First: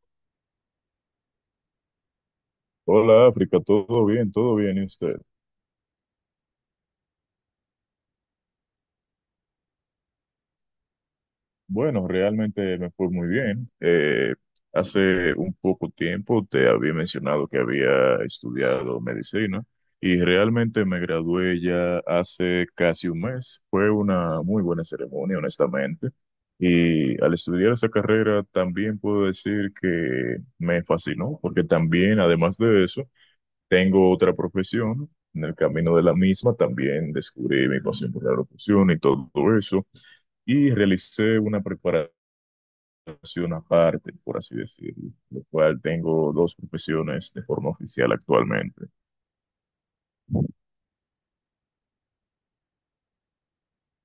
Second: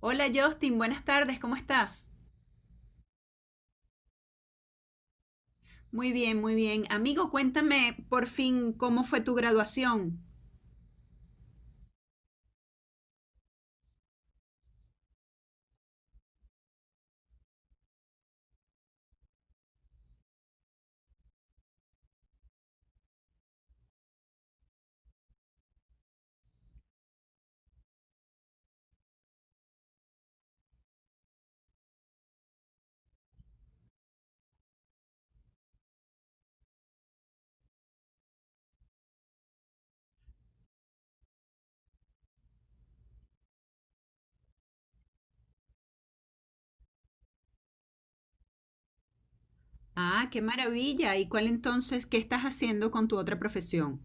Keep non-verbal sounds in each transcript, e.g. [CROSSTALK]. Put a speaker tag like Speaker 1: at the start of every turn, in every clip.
Speaker 1: Hola Justin, buenas tardes, ¿cómo estás?
Speaker 2: Hola África, todo bien, ¿y usted?
Speaker 1: Muy bien, muy bien. Amigo, cuéntame por fin cómo fue tu graduación.
Speaker 2: Bueno, realmente me fue muy bien. Hace un poco tiempo te había mencionado que había estudiado medicina y realmente me gradué ya hace casi un mes. Fue una muy buena ceremonia, honestamente. Y al estudiar esa carrera también puedo decir que me fascinó, porque también, además de eso, tengo otra profesión. En el camino de la misma también descubrí mi pasión por la locución y todo eso, y realicé una preparación aparte, por así decirlo, lo cual tengo dos profesiones de forma oficial actualmente.
Speaker 1: Ah, qué maravilla. ¿Y cuál entonces, qué estás haciendo con tu otra profesión?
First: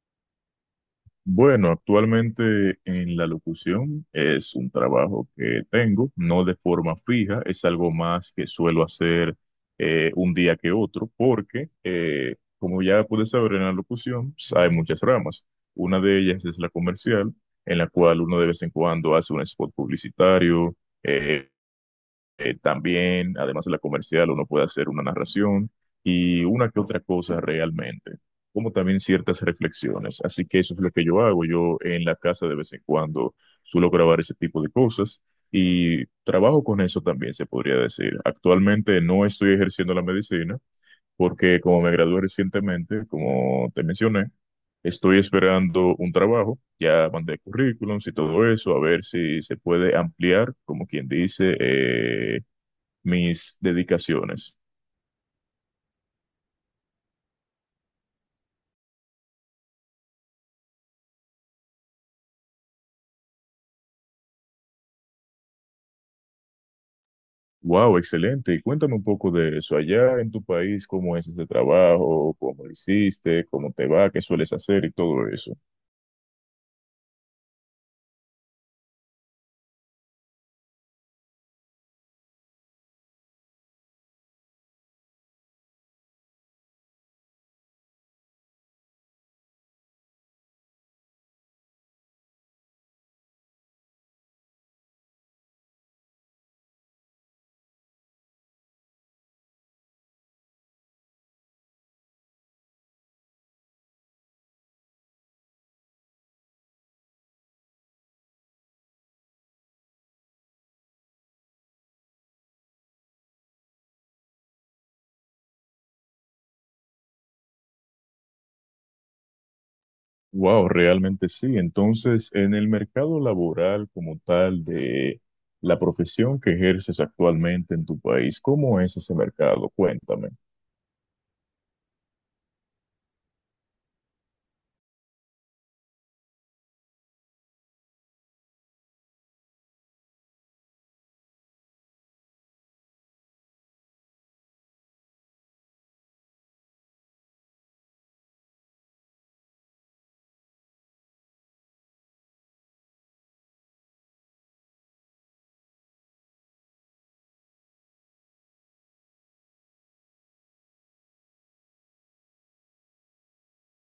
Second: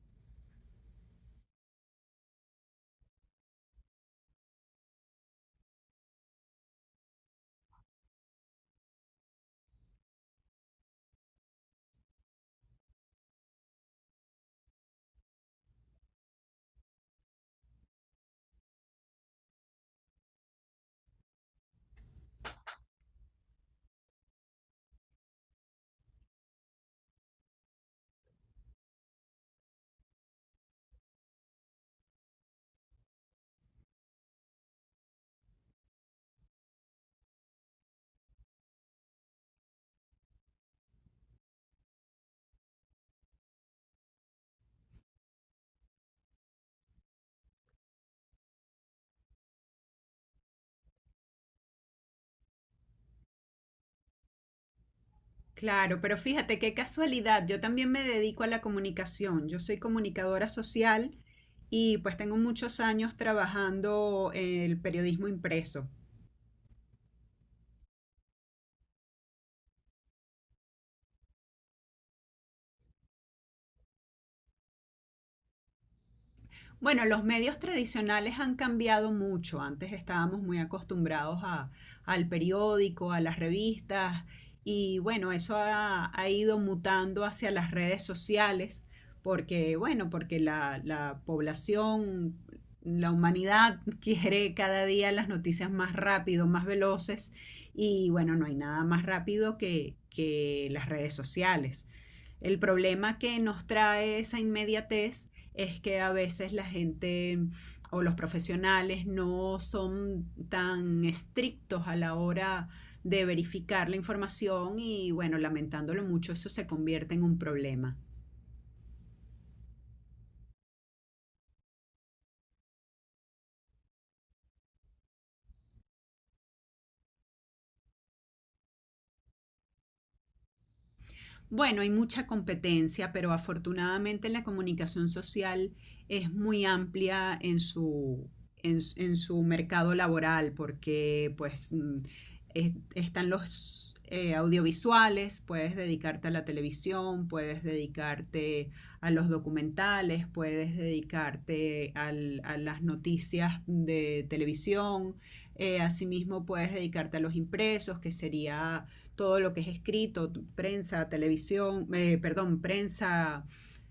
Speaker 2: Bueno, actualmente en la locución es un trabajo que tengo, no de forma fija, es algo más que suelo hacer un día que otro, porque como ya puedes saber en la locución, pues, hay muchas ramas. Una de ellas es la comercial, en la cual uno de vez en cuando hace un spot publicitario. eh, También, además de la comercial, uno puede hacer una narración y una que otra cosa realmente, como también ciertas reflexiones. Así que eso es lo que yo hago. Yo en la casa de vez en cuando suelo grabar ese tipo de cosas y trabajo con eso también, se podría decir. Actualmente no estoy ejerciendo la medicina porque, como me gradué recientemente, como te mencioné, estoy esperando un trabajo. Ya mandé currículums y todo eso, a ver si se puede ampliar, como quien dice, mis dedicaciones.
Speaker 1: Claro, pero fíjate qué casualidad. Yo también me dedico a la comunicación. Yo soy comunicadora social y pues tengo muchos años trabajando el periodismo impreso.
Speaker 2: Wow, excelente. Y cuéntame un poco de eso. Allá en tu país, ¿cómo es ese trabajo? ¿Cómo lo hiciste? ¿Cómo te va? ¿Qué sueles hacer? Y todo eso.
Speaker 1: Bueno, los medios tradicionales han cambiado mucho. Antes estábamos muy acostumbrados al periódico, a las revistas y bueno, eso ha ido mutando hacia las redes sociales porque bueno, porque la población, la humanidad [LAUGHS] quiere cada día las noticias más rápido, más veloces y bueno, no hay nada más rápido que las redes sociales. El problema que nos trae esa inmediatez es que a veces la gente o los profesionales no son tan estrictos a la hora de verificar la información y bueno, lamentándolo mucho, eso se convierte en un problema.
Speaker 2: Wow, realmente sí. Entonces, en el mercado laboral como tal de la profesión que ejerces actualmente en tu país, ¿cómo es ese mercado? Cuéntame.
Speaker 1: Bueno, hay mucha competencia, pero afortunadamente la comunicación social es muy amplia en en, en su mercado laboral, porque pues están los audiovisuales, puedes dedicarte a la televisión, puedes dedicarte a los documentales, puedes dedicarte a las noticias de televisión, asimismo puedes dedicarte a los impresos, que sería todo lo que es escrito, prensa, televisión, perdón, prensa,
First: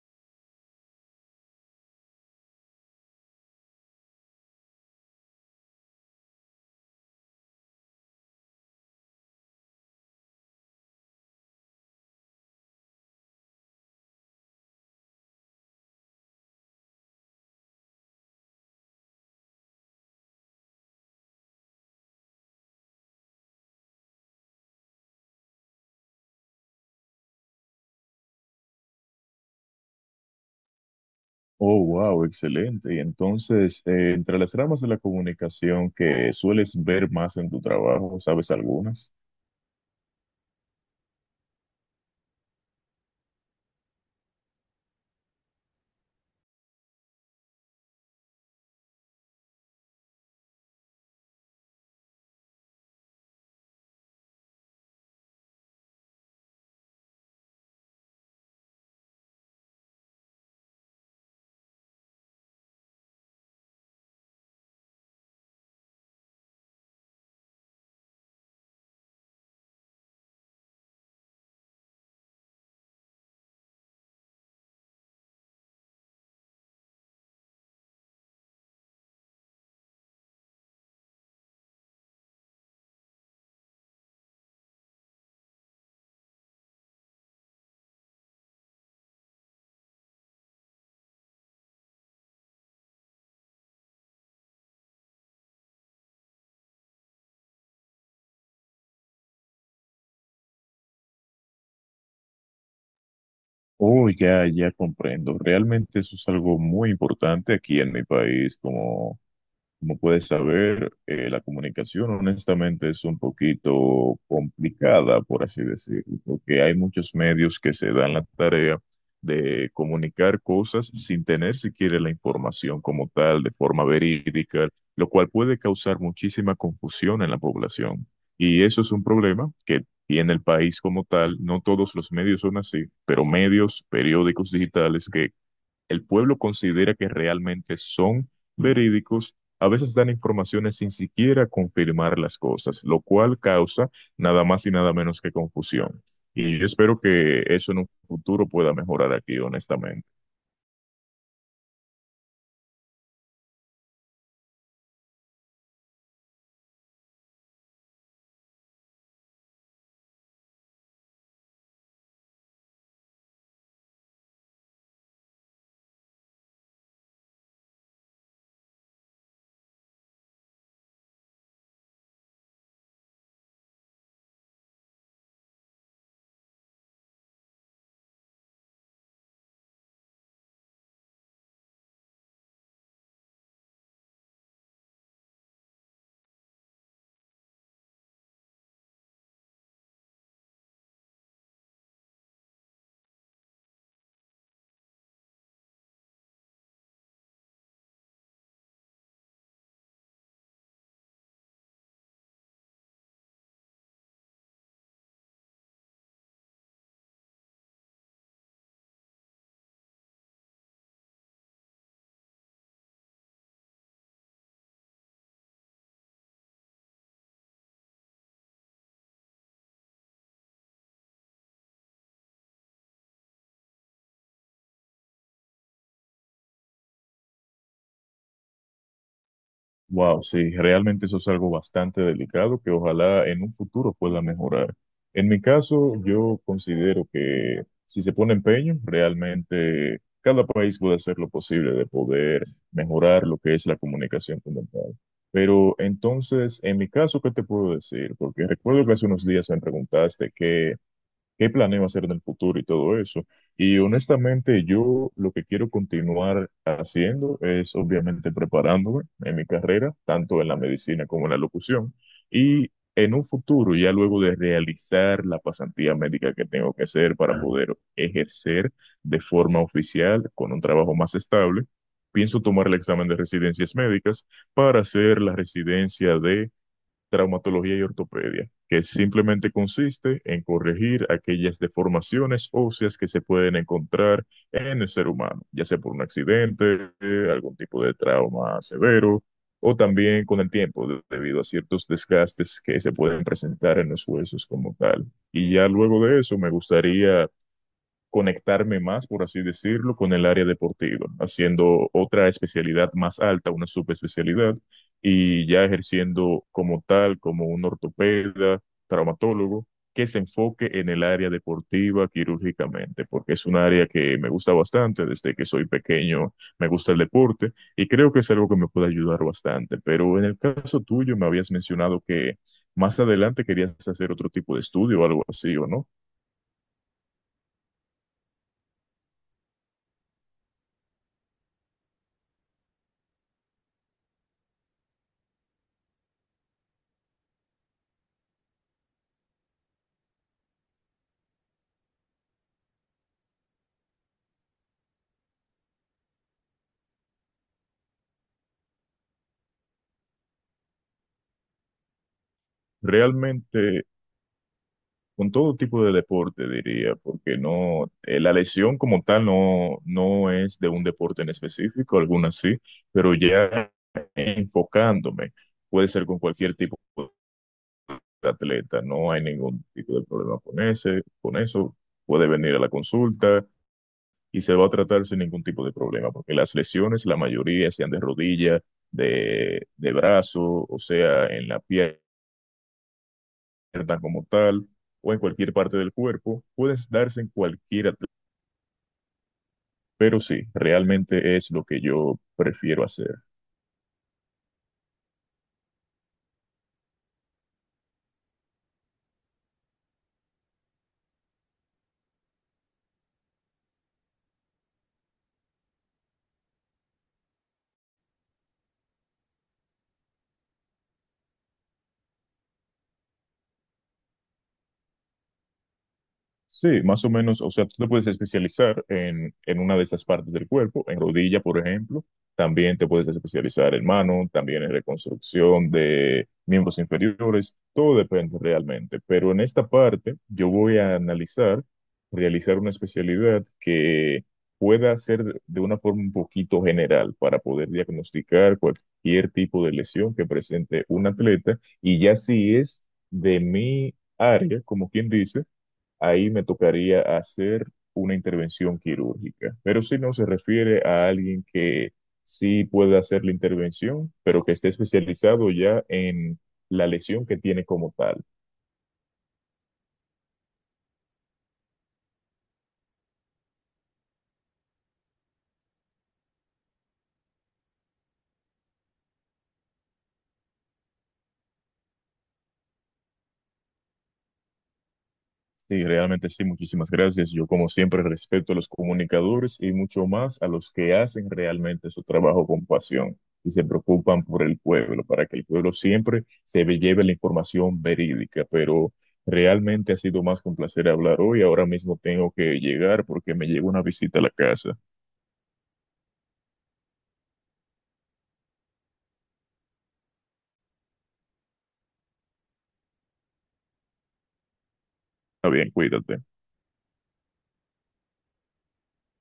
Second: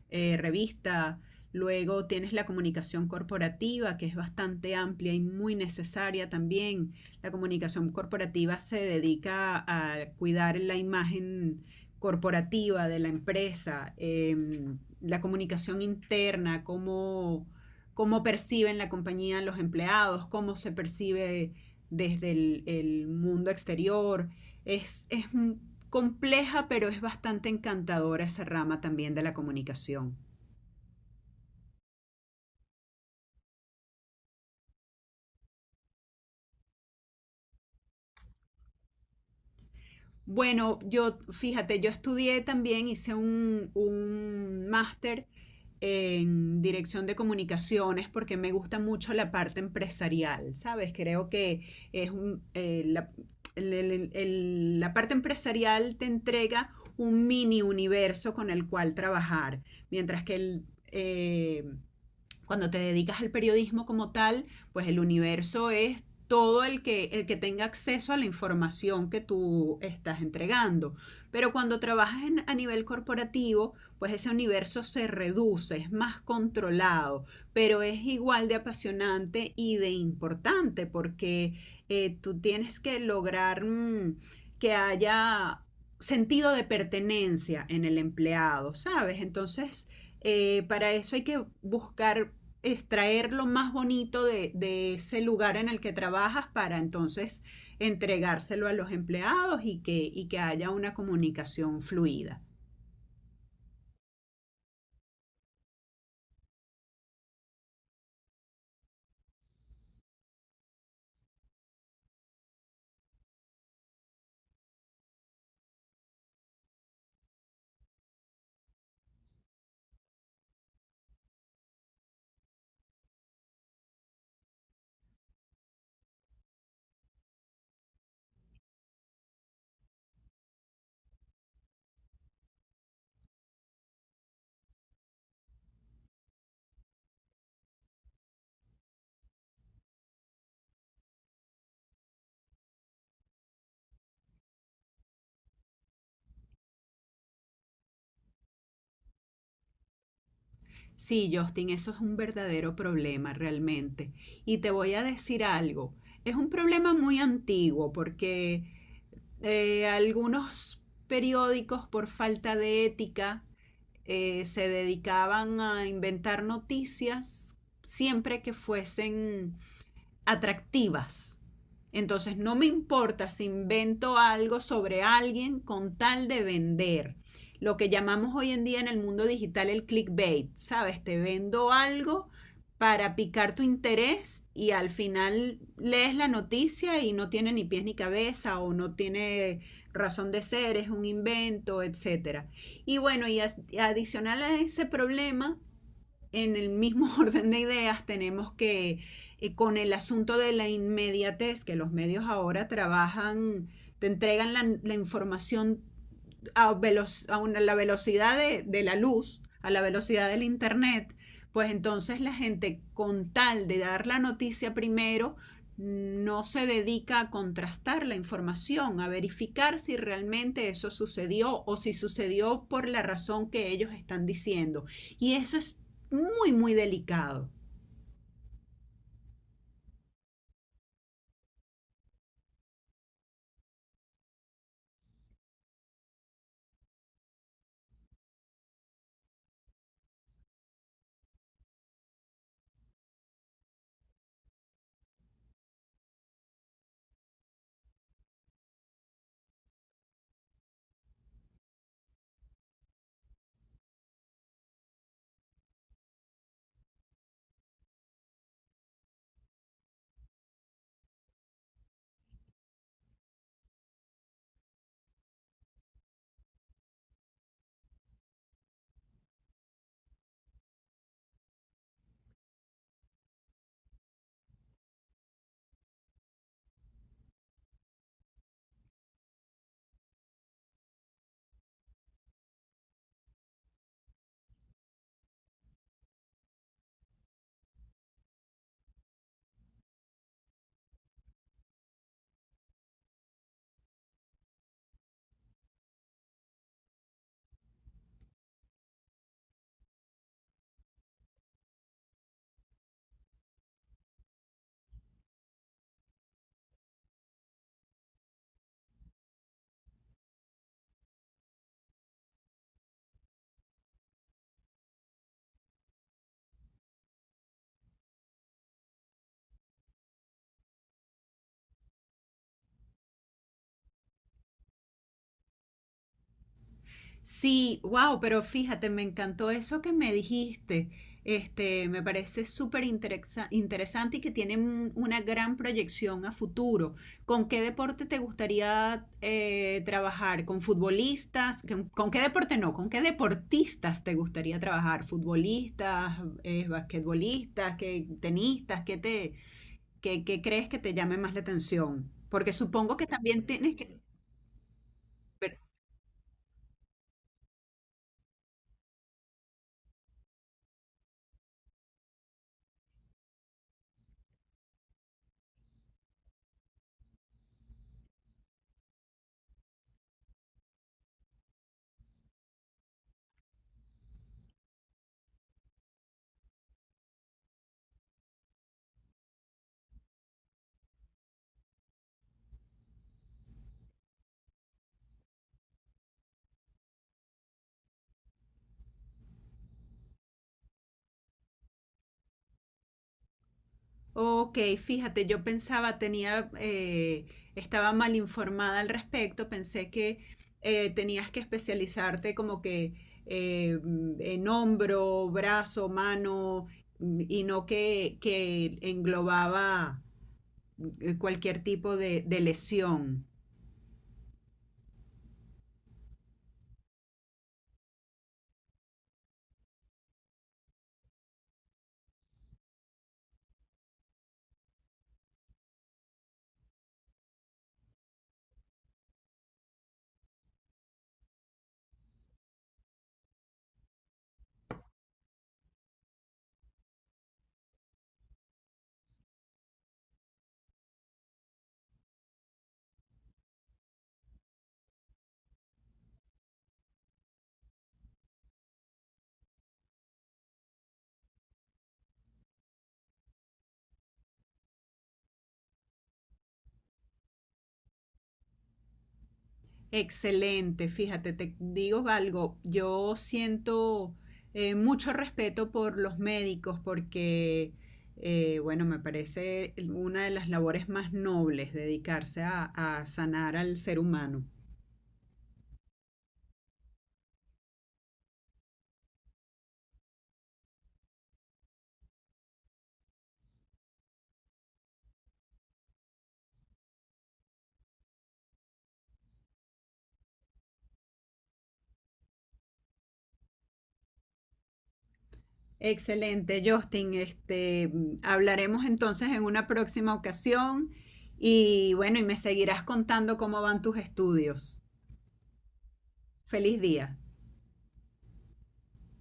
Speaker 1: revista. Luego tienes la comunicación corporativa, que es bastante amplia y muy necesaria también. La comunicación corporativa se dedica a cuidar la imagen corporativa de la empresa, la comunicación interna, cómo, cómo perciben la compañía los empleados, cómo se percibe desde el mundo exterior, es compleja, pero es bastante encantadora esa rama también de la comunicación.
Speaker 2: Oh, wow, excelente. Y entonces, entre las ramas de la comunicación que sueles ver más en tu trabajo, ¿sabes algunas?
Speaker 1: Bueno, yo, fíjate, yo estudié también, hice un máster en dirección de comunicaciones porque me gusta mucho la parte empresarial, ¿sabes? Creo que es un, la parte empresarial te entrega un mini universo con el cual trabajar, mientras que el, eh, cuando te dedicas al periodismo como tal, pues el universo es todo el que tenga acceso a la información que tú estás entregando. Pero cuando trabajas en, a nivel corporativo, pues ese universo se reduce, es más controlado, pero es igual de apasionante y de importante porque tú tienes que lograr que haya sentido de pertenencia en el empleado, ¿sabes? Entonces, para eso hay que buscar extraer lo más bonito de ese lugar en el que trabajas para entonces entregárselo a los empleados y que haya una comunicación fluida.
Speaker 2: Oh, ya, ya comprendo. Realmente eso es algo muy importante aquí en mi país. Como puedes saber, la comunicación honestamente es un poquito complicada, por así decirlo, porque hay muchos medios que se dan la tarea de comunicar cosas sin tener siquiera la información como tal, de forma verídica, lo cual puede causar muchísima confusión en la población. Y eso es un problema que tiene el país como tal. No todos los medios son así, pero medios, periódicos digitales que el pueblo considera que realmente son verídicos, a veces dan informaciones sin siquiera confirmar las cosas, lo cual causa nada más y nada menos que confusión. Y yo espero que eso en un futuro pueda mejorar aquí, honestamente.
Speaker 1: Sí, Justin, eso es un verdadero problema realmente. Y te voy a decir algo, es un problema muy antiguo porque algunos periódicos por falta de ética se dedicaban a inventar noticias siempre que fuesen atractivas. Entonces no me importa si invento algo sobre alguien con tal de vender. Lo que llamamos hoy en día en el mundo digital el clickbait, ¿sabes? Te vendo algo para picar tu interés y al final lees la noticia y no tiene ni pies ni cabeza o no tiene razón de ser, es un invento, etcétera. Y bueno, y adicional a ese problema en el mismo [LAUGHS] orden de ideas tenemos que con el asunto de la inmediatez que los medios ahora trabajan, te entregan la información a, velo a una, la velocidad de la luz, a la velocidad del Internet, pues entonces la gente con tal de dar la noticia primero, no se dedica a contrastar la información, a verificar si realmente eso sucedió o si sucedió por la razón que ellos están diciendo. Y eso es muy, muy delicado.
Speaker 2: Wow, sí, realmente eso es algo bastante delicado que ojalá en un futuro pueda mejorar. En mi caso, yo considero que si se pone empeño, realmente cada país puede hacer lo posible de poder mejorar lo que es la comunicación como tal. Pero entonces, en mi caso, ¿qué te puedo decir? Porque recuerdo que hace unos días me preguntaste qué planeo hacer en el futuro y todo eso. Y honestamente, yo lo que quiero continuar haciendo es obviamente preparándome en mi carrera, tanto en la medicina como en la locución, y en un futuro, ya luego de realizar la pasantía médica que tengo que hacer para poder ejercer de forma oficial con un trabajo más estable, pienso tomar el examen de residencias médicas para hacer la residencia de traumatología y ortopedia, que simplemente consiste en corregir aquellas deformaciones óseas que se pueden encontrar en el ser humano, ya sea por un accidente, algún tipo de trauma severo, o también con el tiempo, debido a ciertos desgastes que se pueden presentar en los huesos como tal. Y ya luego de eso, me gustaría conectarme más, por así decirlo, con el área deportiva, haciendo otra especialidad más alta, una subespecialidad, y ya ejerciendo como tal, como un ortopeda traumatólogo que se enfoque en el área deportiva quirúrgicamente, porque es un área que me gusta bastante. Desde que soy pequeño me gusta el deporte, y creo que es algo que me puede ayudar bastante, pero en el caso tuyo me habías mencionado que... Más adelante querías hacer otro tipo de estudio o algo así, ¿o no?
Speaker 1: Sí, wow, pero fíjate, me encantó eso que me dijiste. Este, me parece súper interesante y que tiene una gran proyección a futuro. ¿Con qué deporte te gustaría trabajar? ¿Con futbolistas? Con qué deporte no? ¿Con qué deportistas te gustaría trabajar? ¿Futbolistas, basquetbolistas, tenistas? ¿Qué te, qué, qué crees que te llame más la atención? Porque supongo que también
Speaker 2: Realmente
Speaker 1: tienes que...
Speaker 2: con todo tipo de deporte, diría, porque no, la lesión como tal no, no es de un deporte en específico, algunas sí, pero ya enfocándome, puede ser con cualquier tipo de atleta. No hay ningún tipo de problema con ese, con eso. Puede venir a la consulta y se va a tratar sin ningún tipo de problema, porque las lesiones, la mayoría sean de rodilla, de brazo, o sea, en la pierna como tal, o en cualquier parte del cuerpo, puedes darse en cualquier atleta. Pero sí, realmente es lo que yo prefiero hacer.
Speaker 1: Ok, fíjate, yo pensaba, tenía, estaba mal informada al respecto, pensé que tenías que especializarte como que en hombro, brazo, mano, y no que, que englobaba cualquier tipo de lesión.
Speaker 2: Sí, más o menos, o sea, tú te puedes especializar en, una de esas partes del cuerpo, en rodilla, por ejemplo. También te puedes especializar en mano, también en reconstrucción de miembros inferiores. Todo depende realmente, pero en esta parte yo voy a analizar, realizar una especialidad que pueda ser de una forma un poquito general para poder diagnosticar cualquier tipo de lesión que presente un atleta, y ya si es de mi área, como quien dice, ahí me tocaría hacer una intervención quirúrgica. Pero si no, se refiere a alguien que sí puede hacer la intervención, pero que esté especializado ya en la lesión que tiene como tal.
Speaker 1: Excelente, fíjate, te digo algo, yo siento mucho respeto por los médicos porque, bueno, me parece una de las labores más nobles dedicarse a sanar al ser humano.
Speaker 2: Sí, realmente sí, muchísimas gracias. Yo como siempre respeto a los comunicadores y mucho más a los que hacen realmente su trabajo con pasión y se preocupan por el pueblo, para que el pueblo siempre lleve la información verídica. Pero realmente ha sido más que un placer hablar hoy. Ahora mismo tengo que llegar porque me llega una visita a la casa.
Speaker 1: Excelente, Justin, este, hablaremos entonces en una próxima ocasión y bueno, y me seguirás contando cómo van tus estudios.
Speaker 2: Está bien, cuídate.
Speaker 1: Feliz día.